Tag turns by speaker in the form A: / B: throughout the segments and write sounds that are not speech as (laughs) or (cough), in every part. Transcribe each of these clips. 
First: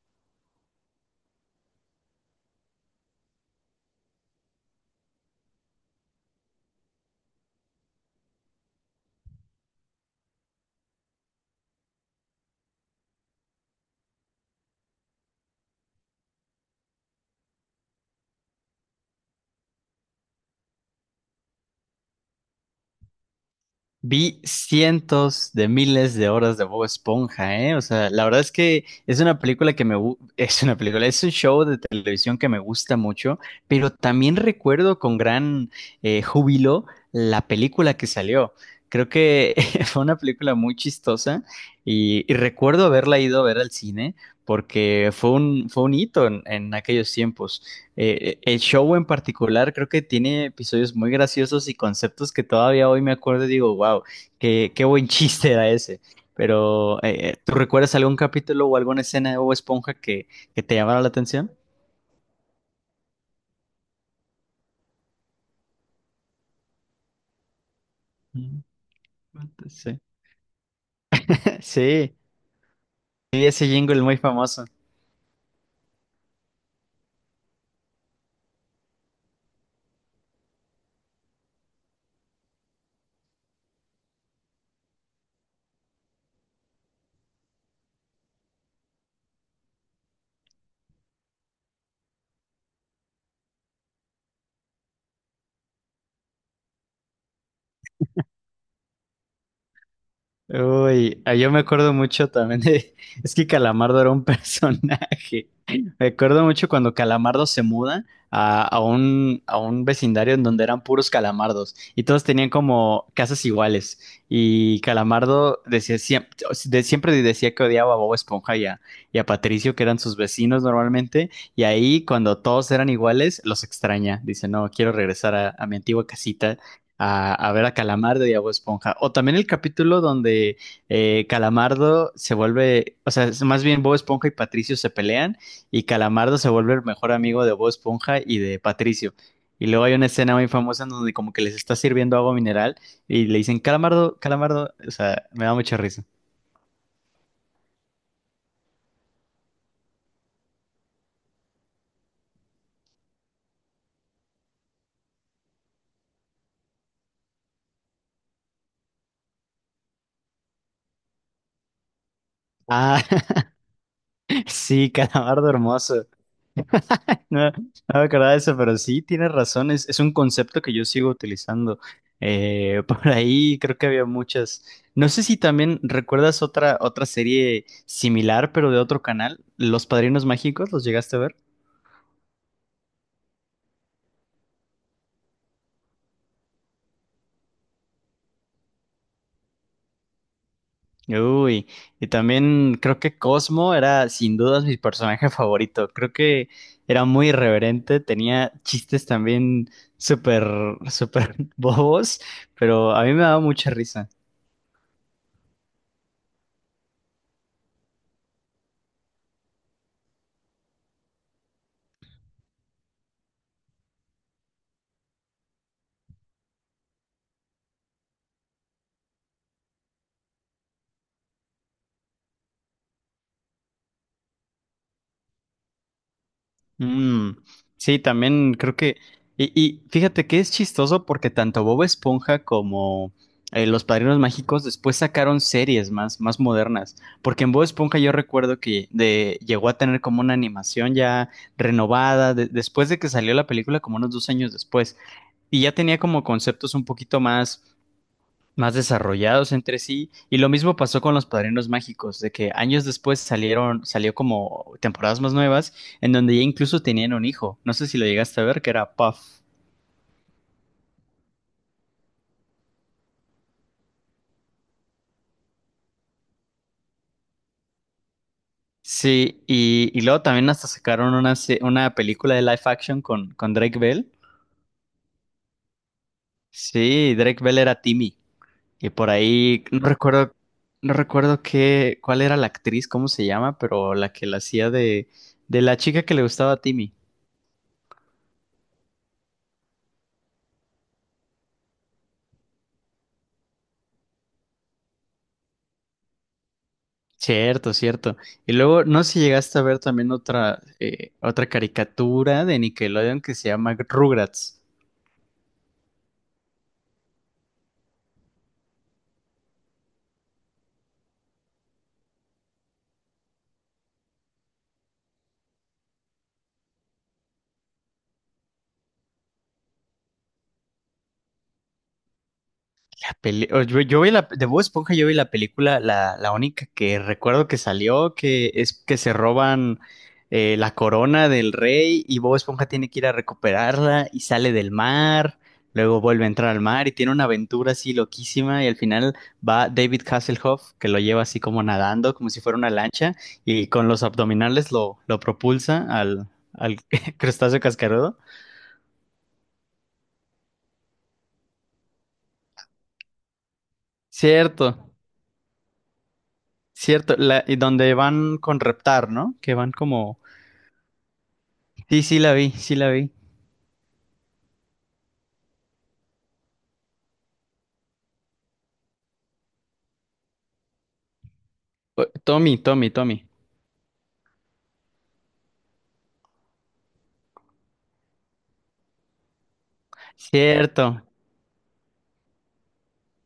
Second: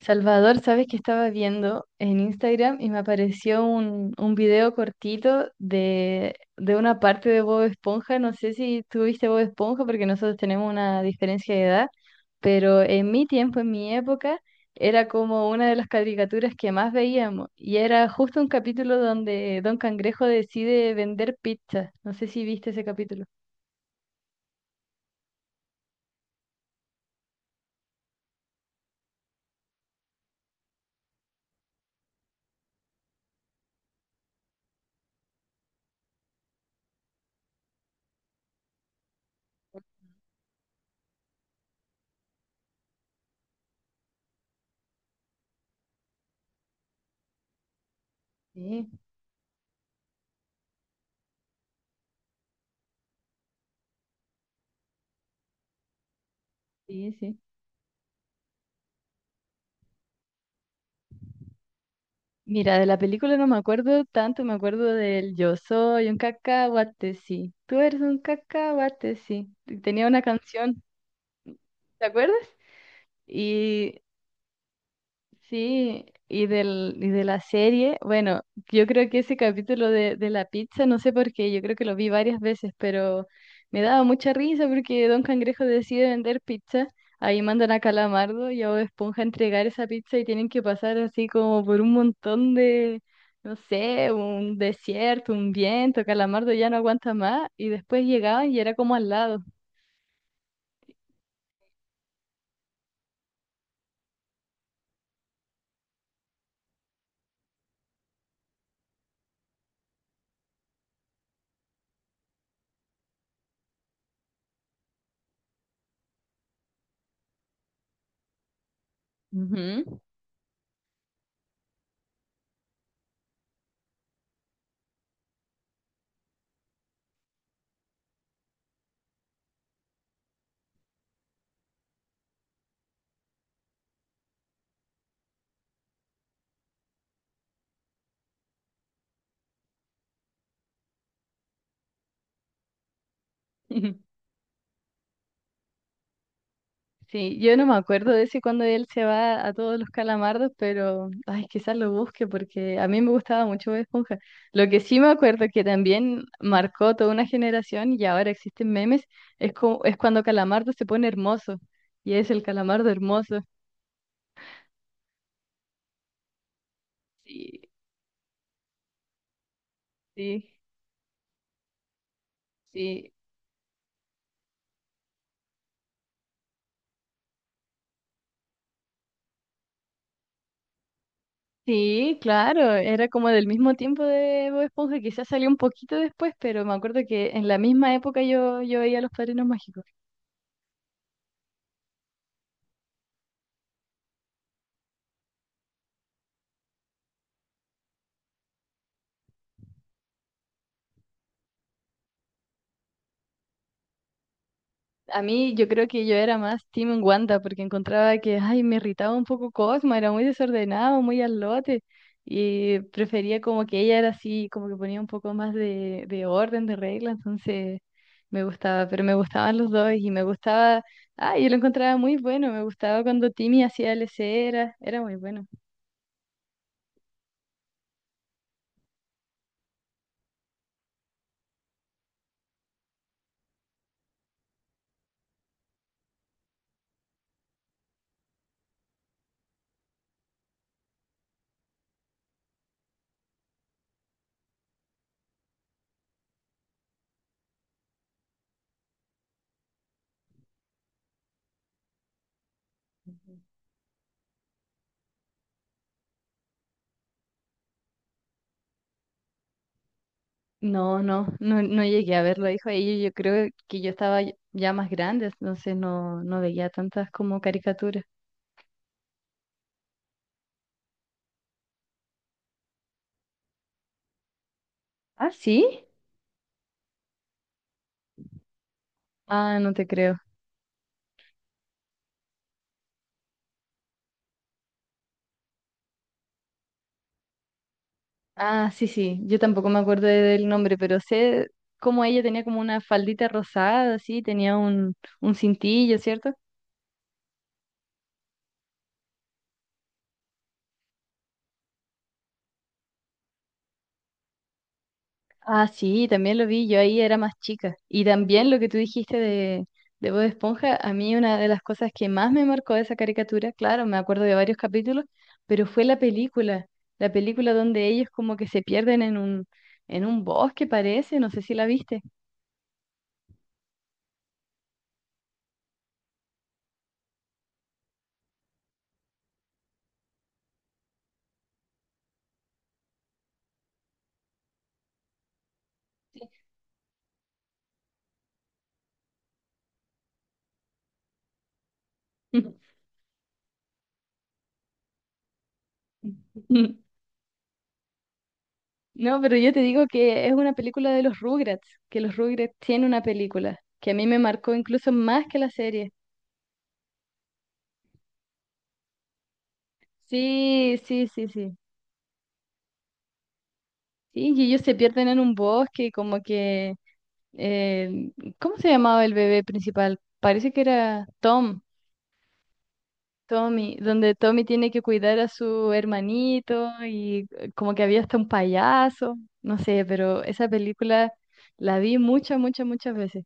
A: Salvador, sabes que estaba viendo en Instagram y me apareció un video cortito de una parte de Bob Esponja. No sé si tú viste Bob Esponja porque nosotros tenemos una diferencia de edad, pero en mi tiempo, en mi época, era como una de las caricaturas que más veíamos. Y era justo un capítulo donde Don Cangrejo decide vender pizza. No sé si viste ese capítulo.
B: Vi cientos de miles de horas de Bob Esponja, ¿eh? O sea, la verdad es que es una película que me... (laughs) Es una película, es un show de televisión que me gusta mucho, pero también recuerdo con gran júbilo la película que salió. Creo que (laughs) fue una película muy chistosa y recuerdo haberla ido a ver al cine porque fue un hito en aquellos tiempos. El
A: Sí,
B: show en particular creo que tiene episodios muy graciosos y conceptos que todavía hoy me acuerdo y digo, wow, qué buen (laughs) chiste era ese. Pero,
A: sí, sí.
B: ¿tú recuerdas algún capítulo o alguna escena de Bob Esponja que te llamara la atención?
A: Mira, de la película no me acuerdo tanto, me acuerdo del Yo soy un cacahuate, sí. Tú eres un
B: Mm,
A: cacahuate, sí.
B: sí.
A: Tenía una canción,
B: (laughs)
A: ¿te
B: Sí,
A: acuerdas?
B: sí, ese
A: Y
B: jingle muy famoso.
A: sí, y, del, y de la serie, bueno, yo creo que ese capítulo de la pizza, no sé por qué, yo creo que lo vi varias veces, pero me daba mucha risa porque Don Cangrejo decide vender pizza, ahí mandan a Calamardo y a Bob Esponja a entregar esa pizza y tienen que pasar así como por un montón de, no sé, un desierto, un viento, Calamardo ya no aguanta más y después llegaban y era como al lado.
B: Uy, ah, yo me acuerdo mucho también de... (laughs) Es que Calamardo era un personaje. (laughs) Me acuerdo mucho cuando Calamardo se muda a un vecindario en donde eran puros calamardos y todos tenían como casas iguales. Y Calamardo decía, siempre decía que odiaba a Bob Esponja y a Patricio, que eran
A: Ujú.
B: sus vecinos normalmente. Y ahí, cuando todos eran iguales, los extraña. Dice, no, quiero regresar a mi antigua casita a ver a Calamardo y a Bob Esponja. O también el capítulo donde o sea, es más bien Bob Esponja y Patricio se pelean y Calamardo se vuelve el mejor amigo de Bob Esponja y de Patricio. Y luego hay una escena muy famosa en donde como que les está sirviendo agua mineral y le dicen
A: (laughs)
B: Calamardo, Calamardo, o sea, me da mucha risa.
A: Sí, yo no me acuerdo de ese cuando él se va a todos los calamardos, pero ay, quizás lo busque porque a mí me gustaba mucho Bob Esponja. Lo que sí me acuerdo que también marcó toda una generación y ahora existen memes, es, cu- es cuando Calamardo se pone hermoso y es el Calamardo
B: Ah,
A: hermoso.
B: (laughs) sí, Calamardo hermoso. No, no
A: Sí,
B: me acordaba de eso, pero sí tienes razón, es un
A: sí,
B: concepto que yo sigo utilizando. (laughs) Por
A: sí.
B: ahí creo que había muchas. No sé si también recuerdas otra serie similar, pero de otro canal, Los Padrinos Mágicos, ¿los llegaste a ver?
A: Sí, claro, era como del mismo tiempo de Bob Esponja, quizás salió un poquito después, pero me acuerdo que en la misma época yo veía Los Padrinos Mágicos.
B: Uy, y también creo que Cosmo era sin dudas mi personaje (laughs) favorito. Creo que era muy irreverente, tenía chistes también súper, súper (laughs) bobos, pero a mí me daba mucha risa.
A: A mí yo creo que yo era más Team Wanda porque encontraba que, ay, me irritaba un poco Cosmo, era muy desordenado, muy al lote y prefería como que ella era así, como que ponía un poco más de orden, de regla, entonces me gustaba, pero me gustaban los dos y me gustaba, ay, yo lo encontraba muy bueno, me gustaba cuando Timmy hacía leceras, era muy bueno.
B: Mm, sí, también creo que. Y fíjate que es chistoso porque tanto Bob Esponja como Los Padrinos Mágicos después sacaron series más, más modernas. Porque en Bob Esponja yo recuerdo llegó a tener como una animación ya renovada después de que salió la película, como unos dos años después. Y ya tenía como conceptos un poquito más más desarrollados entre sí. Y lo mismo pasó con los Padrinos Mágicos, de que años después salió como temporadas más nuevas, en donde ya incluso tenían un hijo. No sé si lo llegaste a ver, que era Puff.
A: No, no, no, no llegué a verlo, dijo ella, yo creo que yo estaba ya más grande, entonces no, no veía tantas como caricaturas.
B: Sí, y luego también hasta sacaron una película de live action con Drake Bell.
A: Ah, sí.
B: Sí, Drake Bell era Timmy. Y por
A: Ah,
B: ahí,
A: no
B: no
A: te creo.
B: recuerdo, no recuerdo cuál era la actriz, cómo se llama, pero la que la hacía de la chica que le gustaba a Timmy.
A: Ah, sí, sí, yo tampoco me acuerdo de- del nombre, pero sé cómo ella tenía como una faldita rosada, así, tenía un cintillo, ¿cierto?
B: Cierto, cierto. Y luego, no sé si llegaste a ver también otra caricatura de Nickelodeon que se llama Rugrats.
A: Ah, sí, también lo vi, yo ahí era más chica. Y también lo que tú dijiste de Bob Esponja, a mí una de las cosas que más me marcó de esa caricatura, claro, me acuerdo de varios capítulos, pero fue la película donde ellos como que se pierden en un bosque, parece, no sé si la viste.
B: Yo vi la de Bob Esponja, yo vi la película, la única que recuerdo que salió, que es que se roban la corona del rey y Bob Esponja tiene que ir a recuperarla y sale del mar, luego vuelve a entrar al mar y tiene una aventura así loquísima y al final va David Hasselhoff que lo lleva así como nadando, como si fuera una lancha y con los abdominales lo propulsa
A: (laughs)
B: al (laughs) crustáceo cascarudo.
A: No, pero yo te digo que es una película de los Rugrats, que los Rugrats tienen una película, que a mí me marcó incluso
B: Cierto,
A: más que la serie.
B: cierto, y donde van con reptar, ¿no? Que van como
A: Sí, sí, sí, sí.
B: sí, sí la vi, sí la vi.
A: Sí, y ellos se pierden en un bosque, y como que, eh, ¿cómo se llamaba el bebé principal? Parece que era Tom,
B: Tommy, Tommy, Tommy.
A: Tommy, donde Tommy tiene que cuidar a su hermanito y como que había hasta un payaso, no sé, pero esa
B: Cierto.
A: película la vi muchas, muchas, muchas veces.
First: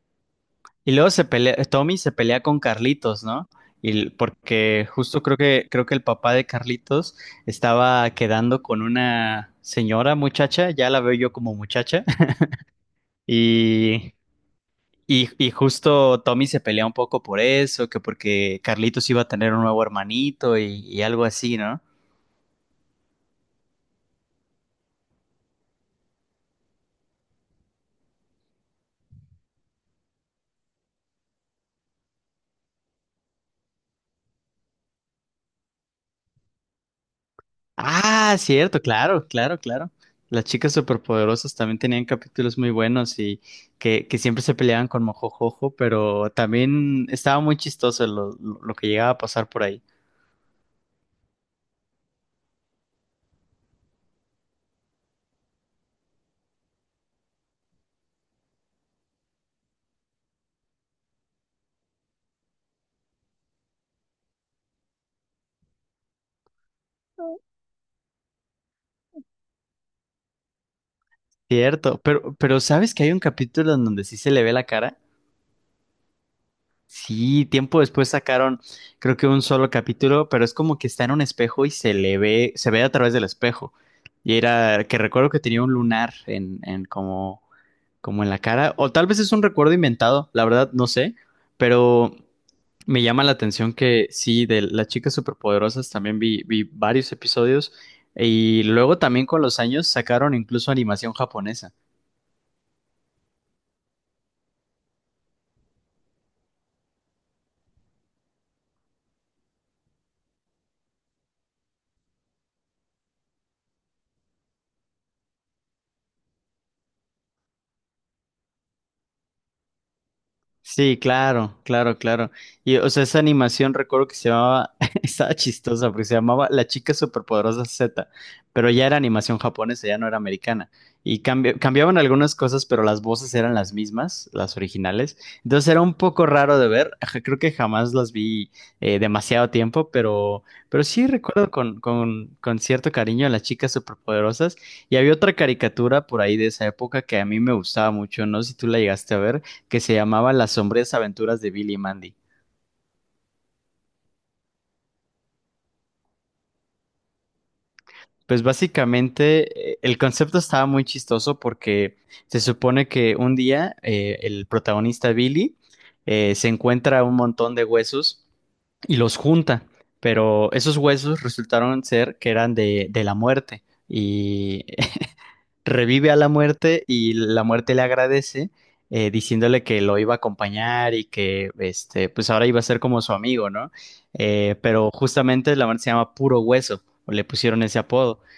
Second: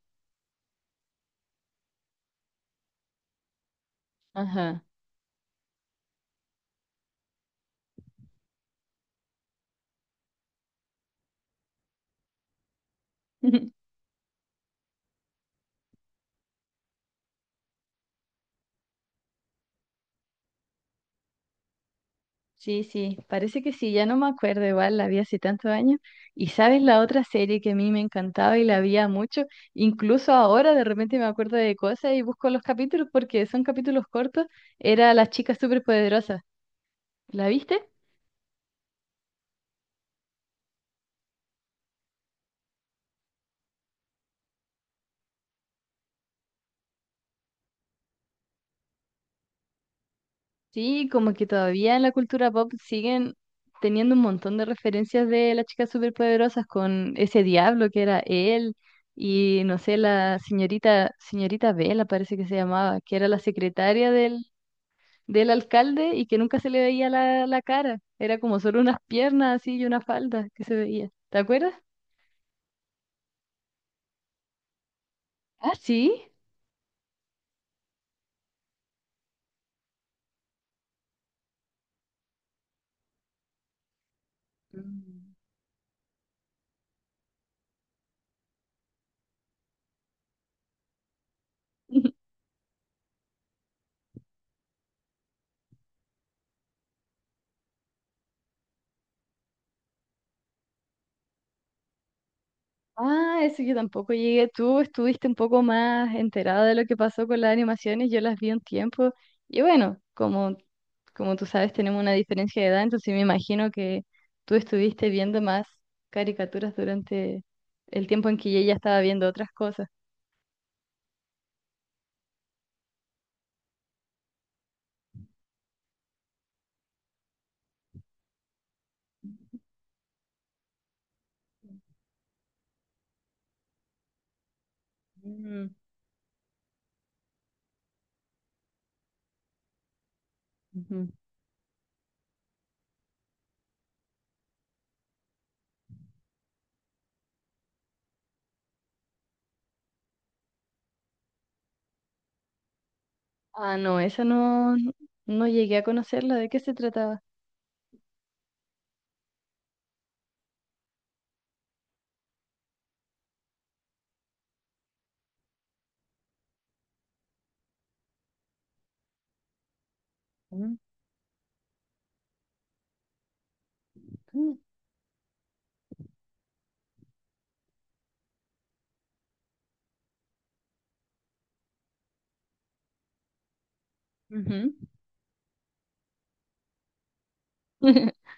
B: Y luego se pelea, Tommy se pelea con Carlitos, ¿no?
A: Ajá.
B: Porque justo creo que el papá de Carlitos estaba quedando con una señora muchacha, ya la veo yo como muchacha, (laughs)
A: (laughs)
B: y, y justo Tommy se pelea un poco por eso, que porque Carlitos iba a tener un nuevo hermanito y algo así, ¿no?
A: Sí, sí, parece que sí, ya no me acuerdo, igual la vi hace tantos años. Y sabes, la otra serie que a mí me encantaba y la veía mucho, incluso ahora de repente me acuerdo de cosas y busco los capítulos porque son capítulos cortos, era Las chicas superpoderosas. ¿La viste?
B: Ah, cierto, claro, claro, claro. Las chicas superpoderosas también tenían capítulos muy buenos y que siempre se peleaban con Mojojojo, pero también estaba muy chistoso lo que llegaba a pasar por ahí.
A: Sí, como que todavía en la cultura pop siguen teniendo un montón de referencias de las chicas superpoderosas con ese diablo que era él y no sé, la señorita, señorita Bella parece que se llamaba, que era la secretaria del. Del alcalde y que nunca se le veía la, la cara. Era como solo unas piernas así y una falda que se veía. ¿Te acuerdas?
B: Cierto, pero ¿sabes que hay un capítulo en donde sí se le ve la cara?
A: Ah, sí.
B: Sí, tiempo después sacaron, creo que un solo capítulo, pero es como que está en un espejo y se le ve, se ve a través del espejo. Y era que recuerdo
A: Mm.
B: que tenía un lunar en como como en la cara, o tal vez es un recuerdo inventado, la verdad no sé, pero
A: (laughs)
B: me llama la atención que sí, de las chicas superpoderosas también vi, vi varios episodios y luego también con los años sacaron incluso animación japonesa.
A: Ah, eso yo tampoco llegué. Tú estuviste un poco más enterada de lo que pasó con las animaciones. Yo las vi un tiempo. Y bueno, como, como tú sabes, tenemos una diferencia de edad, entonces me imagino que tú estuviste viendo más caricaturas durante el tiempo en que yo ya estaba viendo otras cosas.
B: Sí, claro, claro, claro. Y o sea, esa animación recuerdo que se llamaba, (laughs) estaba chistosa porque se llamaba La chica superpoderosa Z, pero ya era animación japonesa, ya no era americana. Y cambiaban algunas cosas, pero las voces eran las mismas, las originales. Entonces
A: Mm,
B: era un poco raro de ver. (laughs) Creo que jamás las vi demasiado tiempo, pero sí
A: ujú.
B: recuerdo con cierto cariño a las chicas superpoderosas. Y había otra caricatura por ahí de esa época que a mí me gustaba mucho, no sé si tú la llegaste a ver que se llamaba Las sombrías aventuras de Billy y Mandy.
A: Ah, no, esa no, no llegué a conocerla. ¿De qué se trataba?
B: Pues básicamente el concepto estaba muy chistoso porque se supone que un día el protagonista Billy se encuentra un montón de huesos y los junta, pero esos huesos resultaron ser que eran de la muerte.
A: Ujú.
B: Y revive a la muerte y la muerte le agradece diciéndole que lo iba a acompañar y que este, pues ahora iba a ser como su amigo, ¿no?
A: Ujú.
B: Pero justamente la muerte se llama Puro Hueso, o le pusieron ese apodo.
A: (laughs)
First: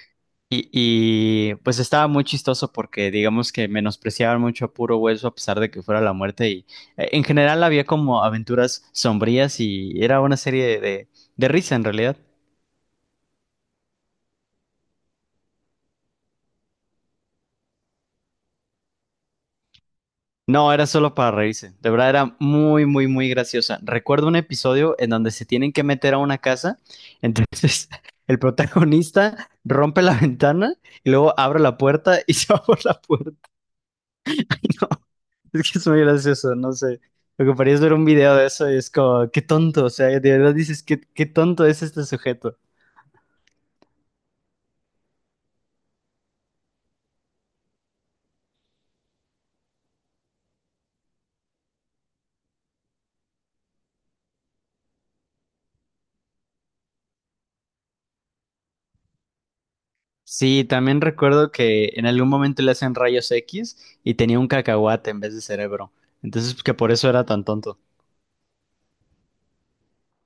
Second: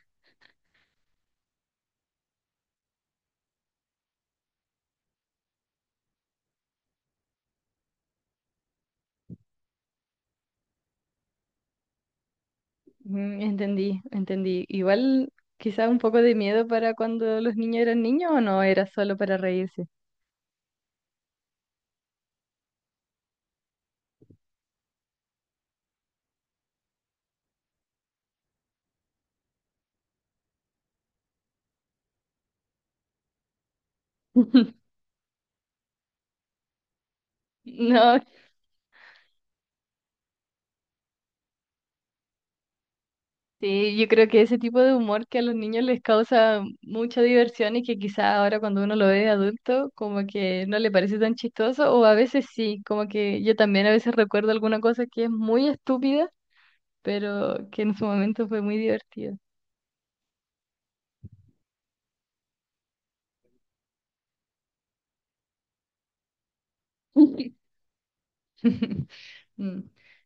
B: Pues estaba muy chistoso porque digamos que menospreciaban mucho a Puro Hueso a pesar de que fuera la muerte y en general había como aventuras sombrías y era una serie de risa en realidad.
A: Mm, entendí, entendí. Igual quizá un poco de miedo para cuando los niños eran niños o no, era solo para reírse.
B: No, era solo para reírse. De verdad era muy, muy, muy graciosa. Recuerdo un episodio en donde se tienen que meter a una casa. Entonces, (laughs) el protagonista rompe la ventana y luego abre la puerta y (laughs) se va por la puerta. (laughs) Ay,
A: (laughs)
B: no, es que es muy gracioso, no sé. Lo que parece es ver un
A: No,
B: video de eso y es como, qué tonto. O sea, de verdad dices, qué tonto es este sujeto.
A: sí, yo creo que ese tipo de humor que a los niños les causa mucha diversión y que quizá ahora cuando uno lo ve de adulto como que no le parece tan chistoso o a veces sí, como que yo también a veces recuerdo alguna cosa que es muy estúpida pero que en su momento fue muy divertido.
B: Sí, también recuerdo que en algún momento le hacen rayos X y tenía un cacahuate en vez de cerebro. Entonces, que por eso era tan tonto.
A: (laughs) Mm.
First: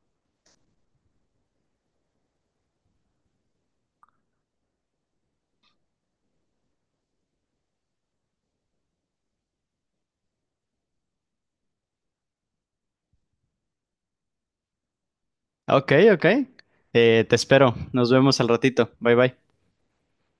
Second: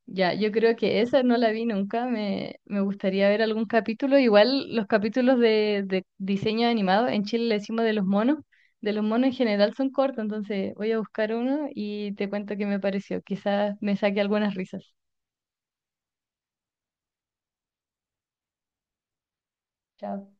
A: Ya, yo creo que esa no la vi nunca, me gustaría ver algún capítulo, igual los capítulos de diseño animado, en Chile le decimos de los monos en general son cortos, entonces voy a buscar uno y te cuento qué me pareció, quizás me saque algunas risas.
B: Ok, ok. Te espero. Nos vemos al ratito. Bye bye.
A: Chao.